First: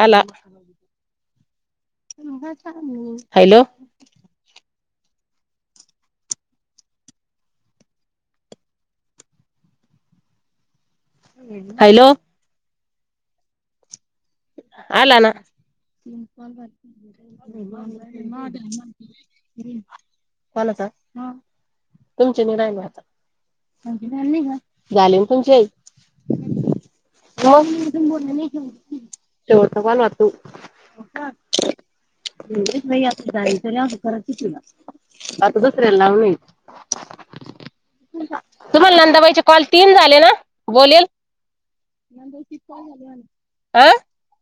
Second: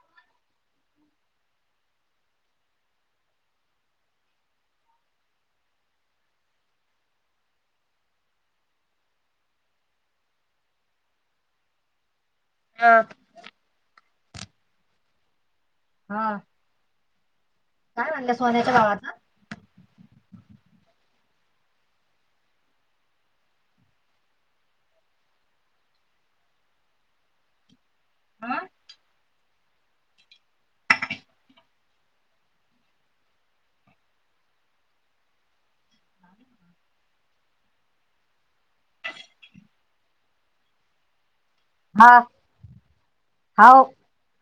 हला hello, hello, यात, आला ना, हा. काय म्हणलं सोन्याच्या भावाचं? [inaudible] फलासा हा तुमचे निराय राहिले आता. झाले ना तुमचे. हा. सवाल वा तू [unintelligible] जाच [inaudible] आ खराच तुला आता दुसऱ्याला लावूनये. तुम्हाला नंदवायचे कॉल तीन झाले ना बोलेल. हा अ,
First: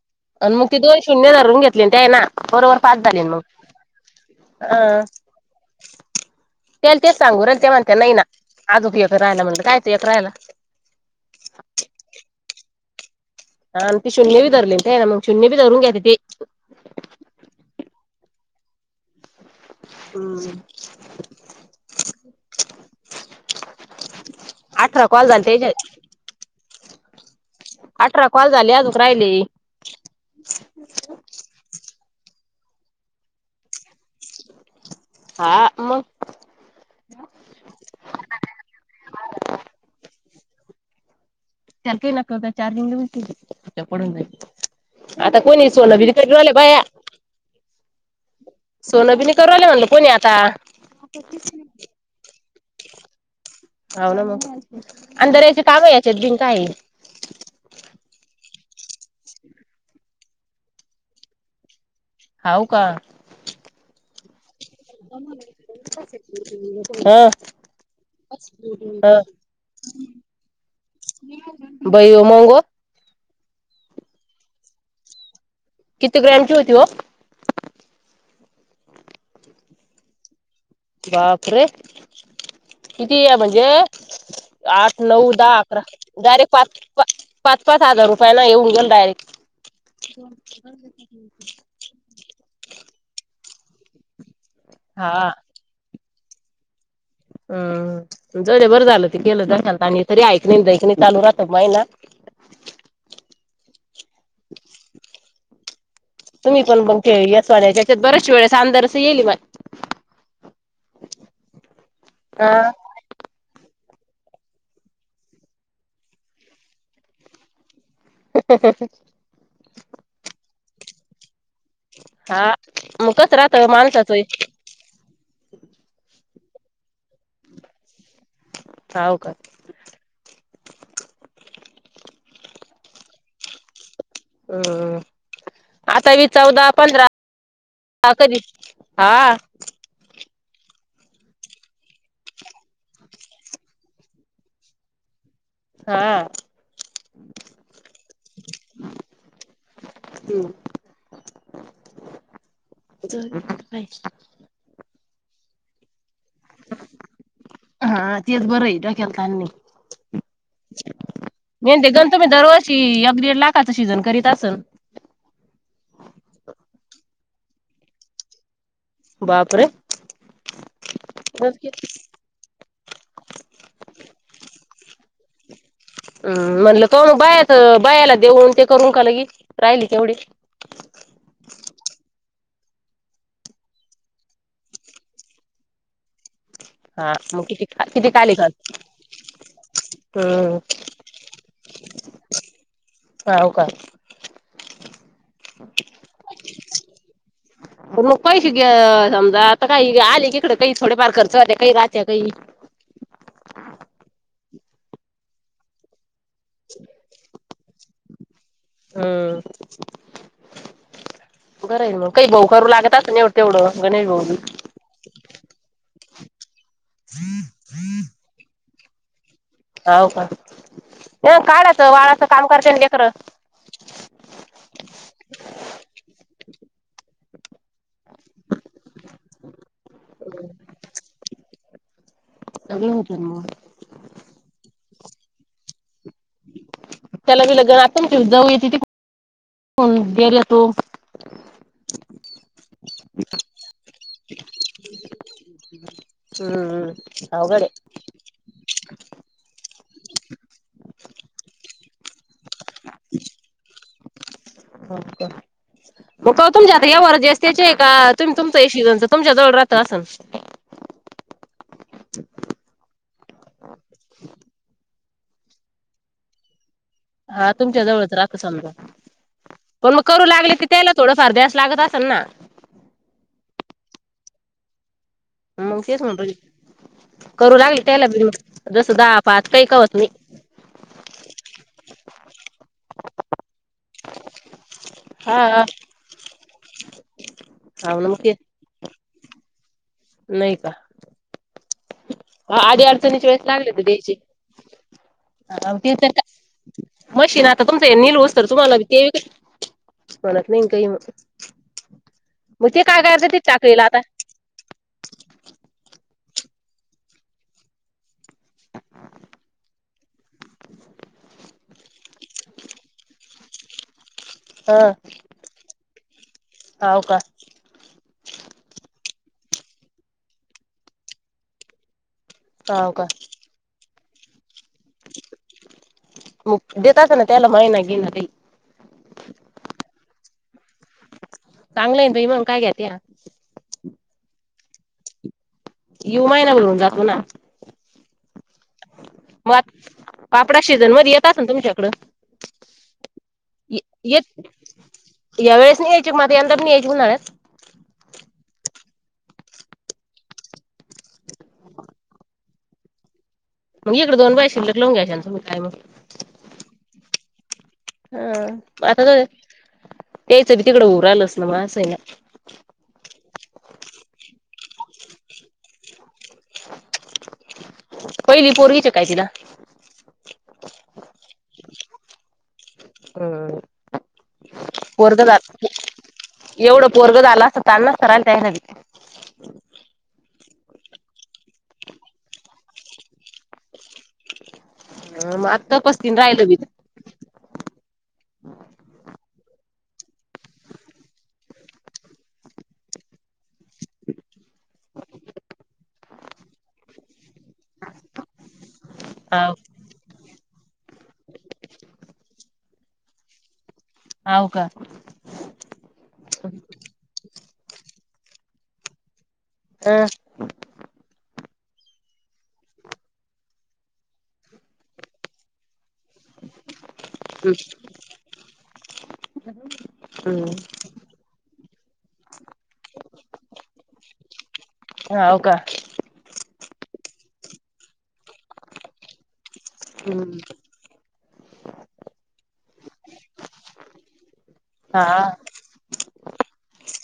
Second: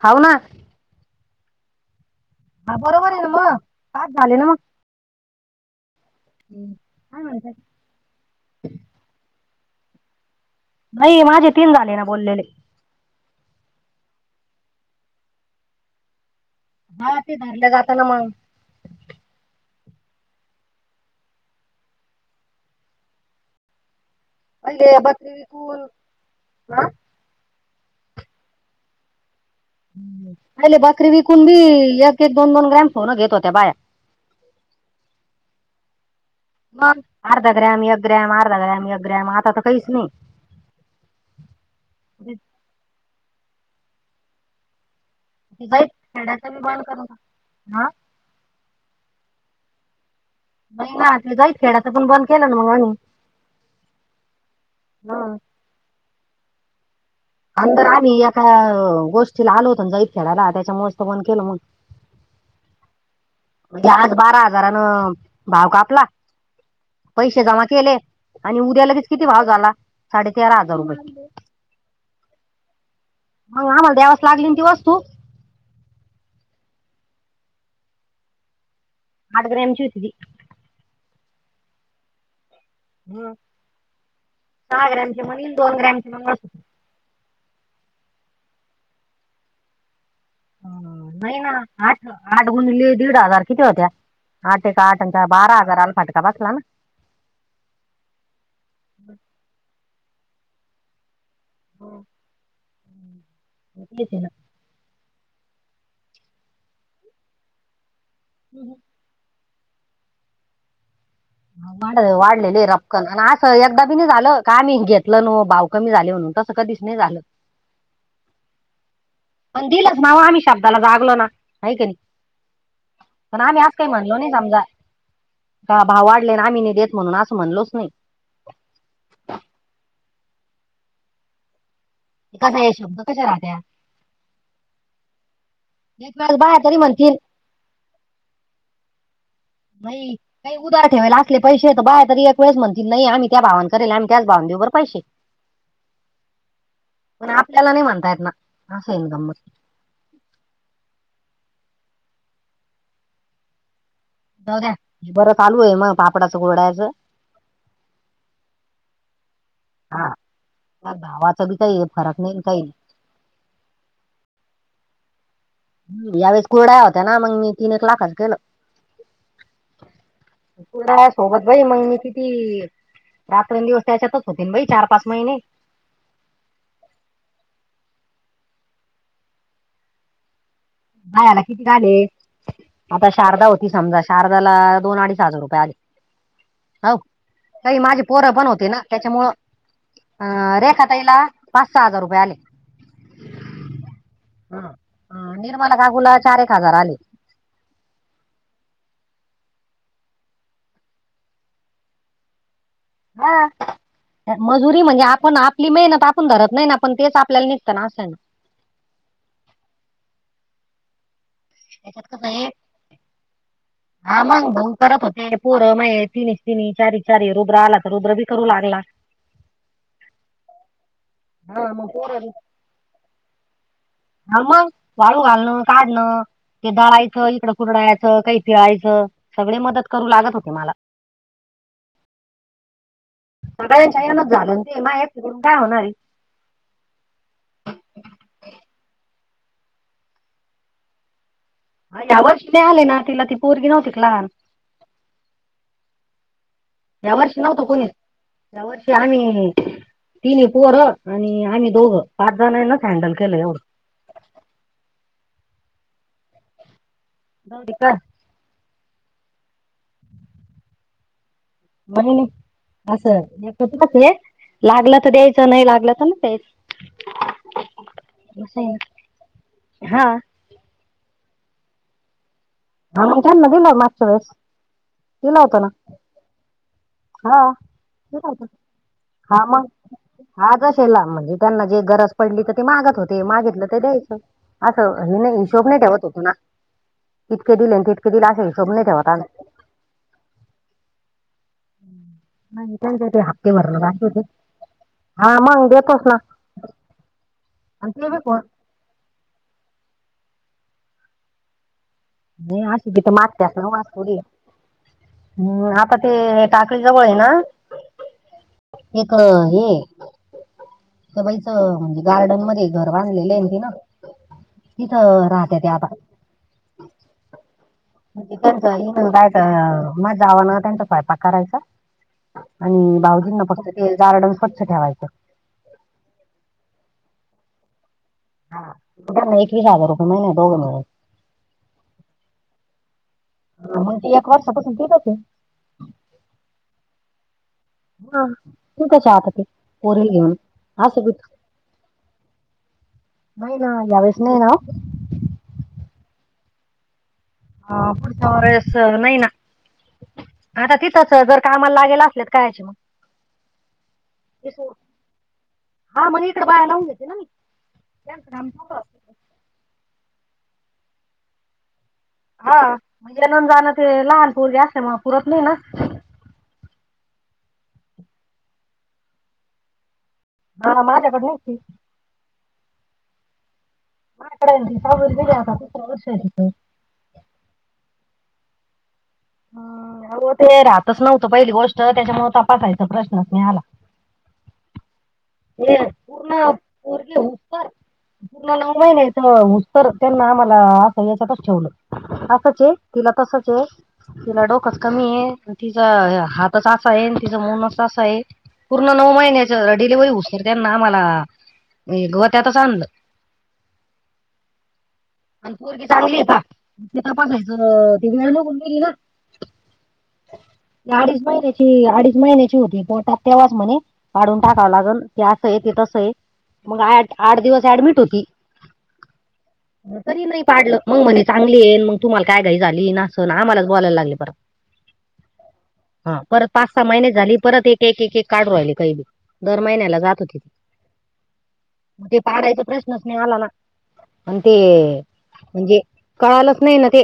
हऊ ना, आणि मग ती दोन शून्य धरून घेतले ते आहे ना. हा बरोबर पाच आहे झाले ना मग पाच झाले ना मग. अ, त्याला तेच काय सांगू म्हणताय? राल ते म्हणत नाही ना आजोपय राहायला म्हणलं काय त एक राहायला. नाही माझे तीन झाले ना बोललेले. हा आणि ते शून्य बी धलेली ना मग शून्य बी रून घ्याेते ते. हा ते घरलं जाताना मग. हम, पहिले अठरा कॉल बकरी चालते [unintelligible] तेज विकून हा. अठरा कॉल झाले अजूक राहिले. पाहिले बकरी विकून बी एक, एक, दोन, दोन ग्रॅम सोन घेत होत्या बाया. हो [inaudible] हा मग. मग अर्धा ग्रॅम, एक ग्रॅम, अर्धा ग्रॅम, एक ग्रॅम आता तर काहीच नाही. सार काही नको होता [unintelligible] चार्जिंग पडून [unintelligible] आता कोणी ते नाही जाईत सोनं दिल का घेऊनये खेड्याचं बी बंद बाया. करून हा सोनभी नाही करु राहील म्हणलं कोणी आता. नाही ना ते जाईत खेळाच पण बंद केलं ना मग हो ना मग हा. अंधाऱ्याचे काम याच्यात बिन काय आहे. अंदर आम्ही एका गोष्टीला आलो होतो जाइत खेळाला त्याच्यामुळेच तो पण केलं मग. हाऊ का. म्हणे आज बारा हजारानं भाव कापला ह पैसे जमा केले आणि उद्या लगेच ह किती भाव झाला साडे तेरा हजार रुपये. बाई मंग अहो आम्हाला देवास लागली ना ती वस्तू. किती ग्रॅमची होती हो? अठ ग्रेमची होती ती. बापरे किती सहा म्हणजे आठ, ग्रॅमची नऊ, म्हणील दहा, दोन अकरा ग्रॅमची मग वस्तू डायरेक्ट पाच पाच, पाच हजार रुपया ना येऊन गेलं डायरेक्ट. अं, नाही ना आठ, आठ गुणले दीड हजार किती होत्या आठ एका आठाचा हा बारा हजार आला फटका बसला ना. हम्म, जाऊदे बरं झालं ते केलं डोक्याला तान नाही हे तरी ऐकणी, देयकी नाही चालू राहत माहिना. घेती ना. [inaudible] तुम्ही पण मग येत त्याच्यात बऱ्याच वेळ्याच ना आंदर अस येईल बाय. भाडे वाढलेले आहे राव. असं एकदा बी नाही झालं का मी घेतलं न भाव कमी झाले म्हणून तसं कधीच नाही झालं. [inaudible] ह [inaudible] अन दिलंत नाव आम्ही शब्दाला जागलो ना. आहे की नाही, हा मग कसं पण राहत आम्ही अस काही माणसाच म्हणलो नाही समजा का भाव वाढले आम्ही नाही देत असं म्हणलोच नाही. हाव का. एखादा हे शब्द कशे राहत्या? हम्म, आता एक ही वेळेस बाया चौदा, तरी पंधरा म्हणतील का [unintelligible] कधी हा. भाई. काही उदार ठेवायला असले पैसे तर बाया तरी एक वेळेस म्हणतील नाही आम्ही त्या भावन करेल आम्ही त्याच भावांन देऊ पैसे. हा पण आपल्याला नाही म्हणतायेत ना अस आहे ना गंमत. हम्म, [unintelligible] जाऊद्या बरं चालू आहे मा पापडाचं, कुरडायचं हा तेच बर हे डोक्याला ताण हा नाही. भावाचं बी मे काही ते गंतु फरक मी नाही दर काही वर्षी एक, दिड लाख काचं सीजन करीत असल? यावेळेस कुरड्या होत्या ना मग मी तीन, एक लाखच केलं. बापरे तुलां सोबतं बाई मंग मी किती रात्रंदिवसं त्यांच्यातचं होते बाई चार पांच महिने हम्मं म्हटलं ते मगं बायांच्या बायांला देऊंन ते करूंन कालं की राहिली तेवढी बायांला किती झाले आंता शारदा होती समजां शारदांला दोन अडीच हजांर रुपये आले हो हा मग किती कांहीं माझी किती पोरं काले पणं काल होती नां त्यांच्यामुळे अं हम्म रेखा ताईला पांच सहा हजांर रुपये आले व्हांव कायं हां निर्मला काकूंला चार एक हजांर आले पैसे मंग पैसे गे समजां आंता कांहीं आले की इकडें कांहीं थोडेफांर खर्च वांत कांहीं राहत्यां कांहीं हां मजुरी म्हणजे आपणं आपली मेहनतं आपणं पणं धरतं नाहीं नां पणं तेचं आपल्यांला निघतं नां असं नां हम्मं बरांल मंग त्याच्यात कसं कांहीं भाऊ आहे करूं लागतांत तेवढं गणेश भाऊ करतं होते पोरं म्हंणे तिन तिन चारी चारी रुद्रं आंला तरं रुद्रं बी करूं लागलां होवं कायं हा मग काढायचं पोरं बी वाळाचं कामं करते लेकरं हां मंग वाळूं घालणं काढणं ते ळायचं इकडं कुरडायचं कांहीं फिळायचं सगळे मंदत करूं लागतं होते मलां अगं जमलं होतंन व माझं छायांकन नचं झालं ते मागं एकूंन कायं होणारं आहे त्यांला मी लग्नं नां ते जाऊंया तिथं गेर तो यां वर्ष आले नां तिलां ती पोरंगी नव्हती कां लहांन यां हम्म वर्षी अवघड नव्हतं आहे कोणी यांवर्षी आम्हीं चं तिनं पोहरं आणि आम्हीं दोघं पांच जणांनाच हँडल केलं एवढं बरं गवतमं कांवतूंन जातं यां वरूं जसं जाऊ त्यांच्या दे का एकां ते तुमचं अशी तुमच्या दंड राहांतच असंन महि असंच लागलं तरं द्यायचं नाहीं लागलं तरं नां द्यायचं हां तुमच्यां जवळचं राहतं असं समजां आहे. पणं मंग हा करूं लागले कि त्यांला थोडं फांर द्यायसं लागतं असेल नां आम्हीं त्यांना दिलं मगसं वेळे मंग तेच म्हंण हा करूं लागली त्यांला दिलं बि जसं दहा पांच कांहीं कां होतं नई हां ते असेला म्हणजे त्यांना जे गरजं पडली तरं ते मांडत होते मागितलं ते द्यायचं असं हे नाहीं हा हिशोब नाहीं ठेवतं होतो नां इतके दिले आणि हा ना तितके मग दिले असेल हीसोब नाहीं ठेवंत आम्हीं नाहीं कां नाही आंधी त्यांचे ते अडचणीचे वेळेस हप्ते लागले भरणं तरं बाकी द्यांयचे होते हा मग हं देतोच ना तीथं मशीन आंता तुमचं आणि ते बी निलं कोण असतं तुम्हांला ते मतं नाहीं इनं कांहीं नाहीं अशी तिथं मारत्यांच वाचतो हम्मं आंता ते टाकळी जवळं आहे नां एक हे तरं बाईचं म्हणजे गार्डन मध्यें घरं बांधलेले आहे ती नां हां हांव कां याचं मंग जावं नां त्यांचा स्वयंपाक करांयचा हाव आणि का भाऊजींना फक्तं ते गार्डन स्वंच्छ ठेवायचं मग देत अस ना त्याला महिना घेणार. हा एक स रुपय महिने दोघ. चांगलं आहे त इमाग काय घ्याात. मग तेी एक वर्षापासून तेत होते. यु महिना बून जातो ना. हा तूक हता ते मग परील घेऊन पापडा ह सीझन मध्ये सग येत असेल तुमच्याकडं नाहीई ना यावेळेस नाही येत ना. या वेळेस नि यायची मग यंदाी्यायची म्हणात. अ पुढ समरेस नाही ना. आता तिथंच जर कामाला लागेल असलेत कायचे मग. मग इकडेोन ते बाई सोड. शिलले लवून घ्याच्यानं मी काय. हा मग इटर बायला लावून घेते ना म हा आता तर त्यायचं बी तिकड उऊर आलंच ना मग असंय ना. ह म्हणजे नून जाणं ते लहानपरे असते मग पुरत नाही ना. पहिली पोरवी चकायची ना. हा माझ्याकड नती. हम. माझ्याकडे आहे ना ती. पोरग सहावीला गेली आता तिसरं वर्ष आहे तिचं. एवढं पोरग झा आला. तना स्थराल त येयरवी. ह अ ते राहतच नव्हतं पहिली गोष्ट त्याच्यामु तपासायचा प्रश्नच महाला. अ मग आ तपस्तीन राहिलं भी. र्ग उपर. [unintelligible] पुर्ण नऊ महिन्याच उस्तर त्यांना आम्हाला असं याच्यातच ठेवलं असंच हे. तिला तसंच हे. तिला डोकच कमी हे तिचा हातच असा हे तिचां मनच असा हे. पूर्ण नऊ महिने हाव झट. डिलेवरी होऊं तर त्यांना आम्हाला गोत्यातच आणलं. ह का. आणि पोरगी चांगली आहेथ प ती वेळ नकून गेली ना. हा. अडीच महिन्याची अडीच महिन्याची होती पोटात तेव्हाच म्हणे पाडून टाकावं लागल. ते असं हे ते तस हे. मग आठ आठ दिवस ऍडमिट होती तरी नाही हम्म पाडलं. मग म्हणे चांगली हे मग तुम्हाला काय घाई झाली ना असं ना आम्हालाच बोलायला लागले परत, हा हो का. हा परत पाच सहा महिने झाली परत एक एक एक एक काढु राहिली काही भी दर महिन्यालाच. जात हम्म होती ते पाडायचा प्रश्नच नाही आला ना. आणि ते हा. म्हणजे कळालंच नाही ना ते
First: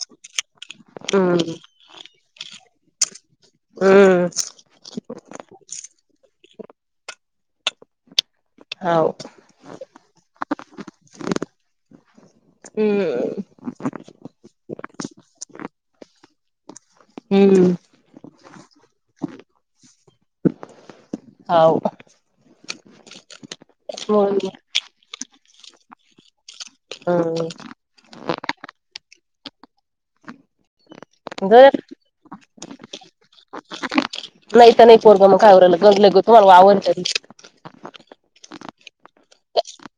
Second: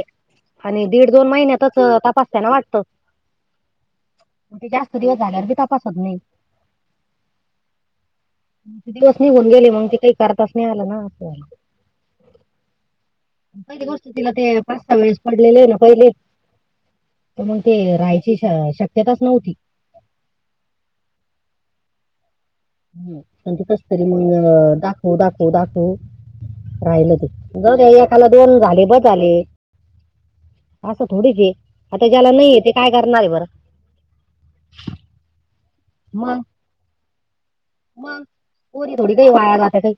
आणि दीड दोन हम्म महिन्यातच. त पाप हत्याना वाटत. हम्म, जास्त दिवस झाल्यावर भी तपासत नाही. हाव दिवस निघून गेले मग ते काही करताच नाही आलं ना हत्या. हम्. पहिली गोष्ट तिला ते पाच सहा वेळेस पडलेले आहे ना पहिले तर मग हम्म ते राहाय, ति शाया शक्यताच नव्हती. हाव, पण ते कस तरी मग, दाखव दाखव दाखव. राहिलं ते, हम्म जाऊ द्या एकाला दोन झाले बज झाले. असं थोडीच हे, ग आता ज्याला नाहीये ते काय करणार आहे बरं. नाही तर नाही पोरगं, मग काय हु रायलं, मग तुम्हाला वावर हे तरी मग, पोरी थोडी काही वाया जाते काही,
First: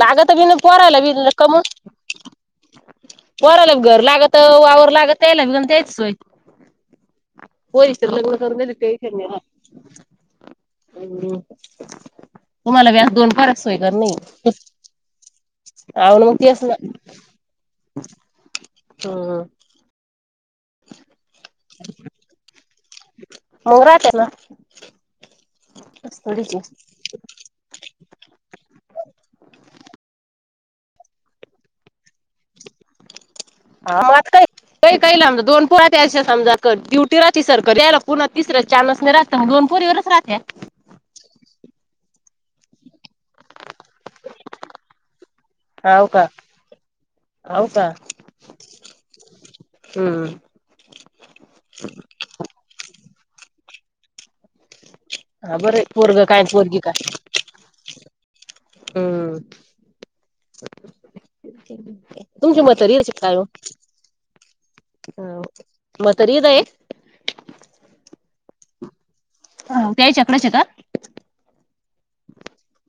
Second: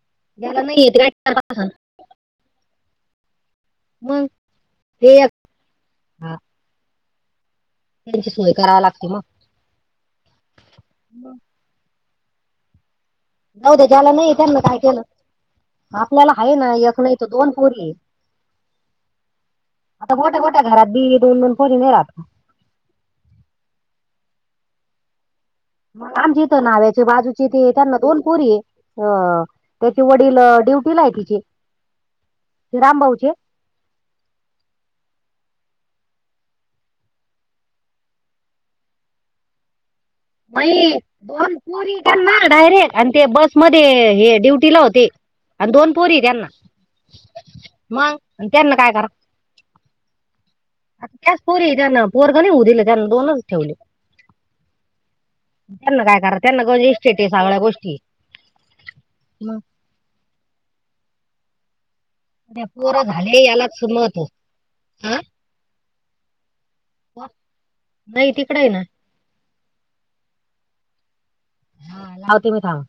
लागत बी ज्याला नाही हे ते पोरायला काय बी कमून करता म पोराला घर मग लागत वावर ते लागत एक- यायला त्याचसोय हा, पोरीच तर त्यांची लग्न सोय करून दिलं, करावी काही लागते टेंशन मग नहीं राहत, तुम्हाला व्यास दोन जाऊ रसोई द्या घर ज्याला नाही नहीं, त्यांना काय केलं अव ना आपल्याला मग आहे तेच ना, एक नाही तर दोन पोरी आहे. हम्म आता मोठ्या मोठ्या घरात बी दोन दोन पोरी नही रात. मंग राहत्याना, आमच्या इथं नाव्याचे बाजूचे तेे त्यांना दोन पोरी हे. अ त्याचे वडील ड्युटी ला आहेते, ते रामभाऊचे. हा मात काय, काही काहीला मज दोन पुळात त्याष समजा डुटी राची सरकारी, त्याला पुन्हा तिसऱ्या चान्स नहीं रात दोन पोरी वरच राहत्या ती, दोन पूरी हे त्याना डायरेक्ट, आणि ते बसमध्ये हे ड्युटी ला होते, आणि दोन हाव पोरी हे का त्यांना, हाव का मग, त्यांना काय करा हम्म आ त्याच पोरी त्यांना, पोरग नहीं होऊ दिले त्यांनं दोनच ठेवले. हा बरं त्यांना काय पोरग करा, त्यांना गज इस्टेट हे सगळ्या गोष्टीय. अं तुमची त्या म्हातारी पोरं येशील कायवं,, झाले यालाच महत्व हा हाव म्हातारी इथं हाय? नाही तिकडं आहे ना. त्यांच्याकडेच आहेता हा लावते मी थांब.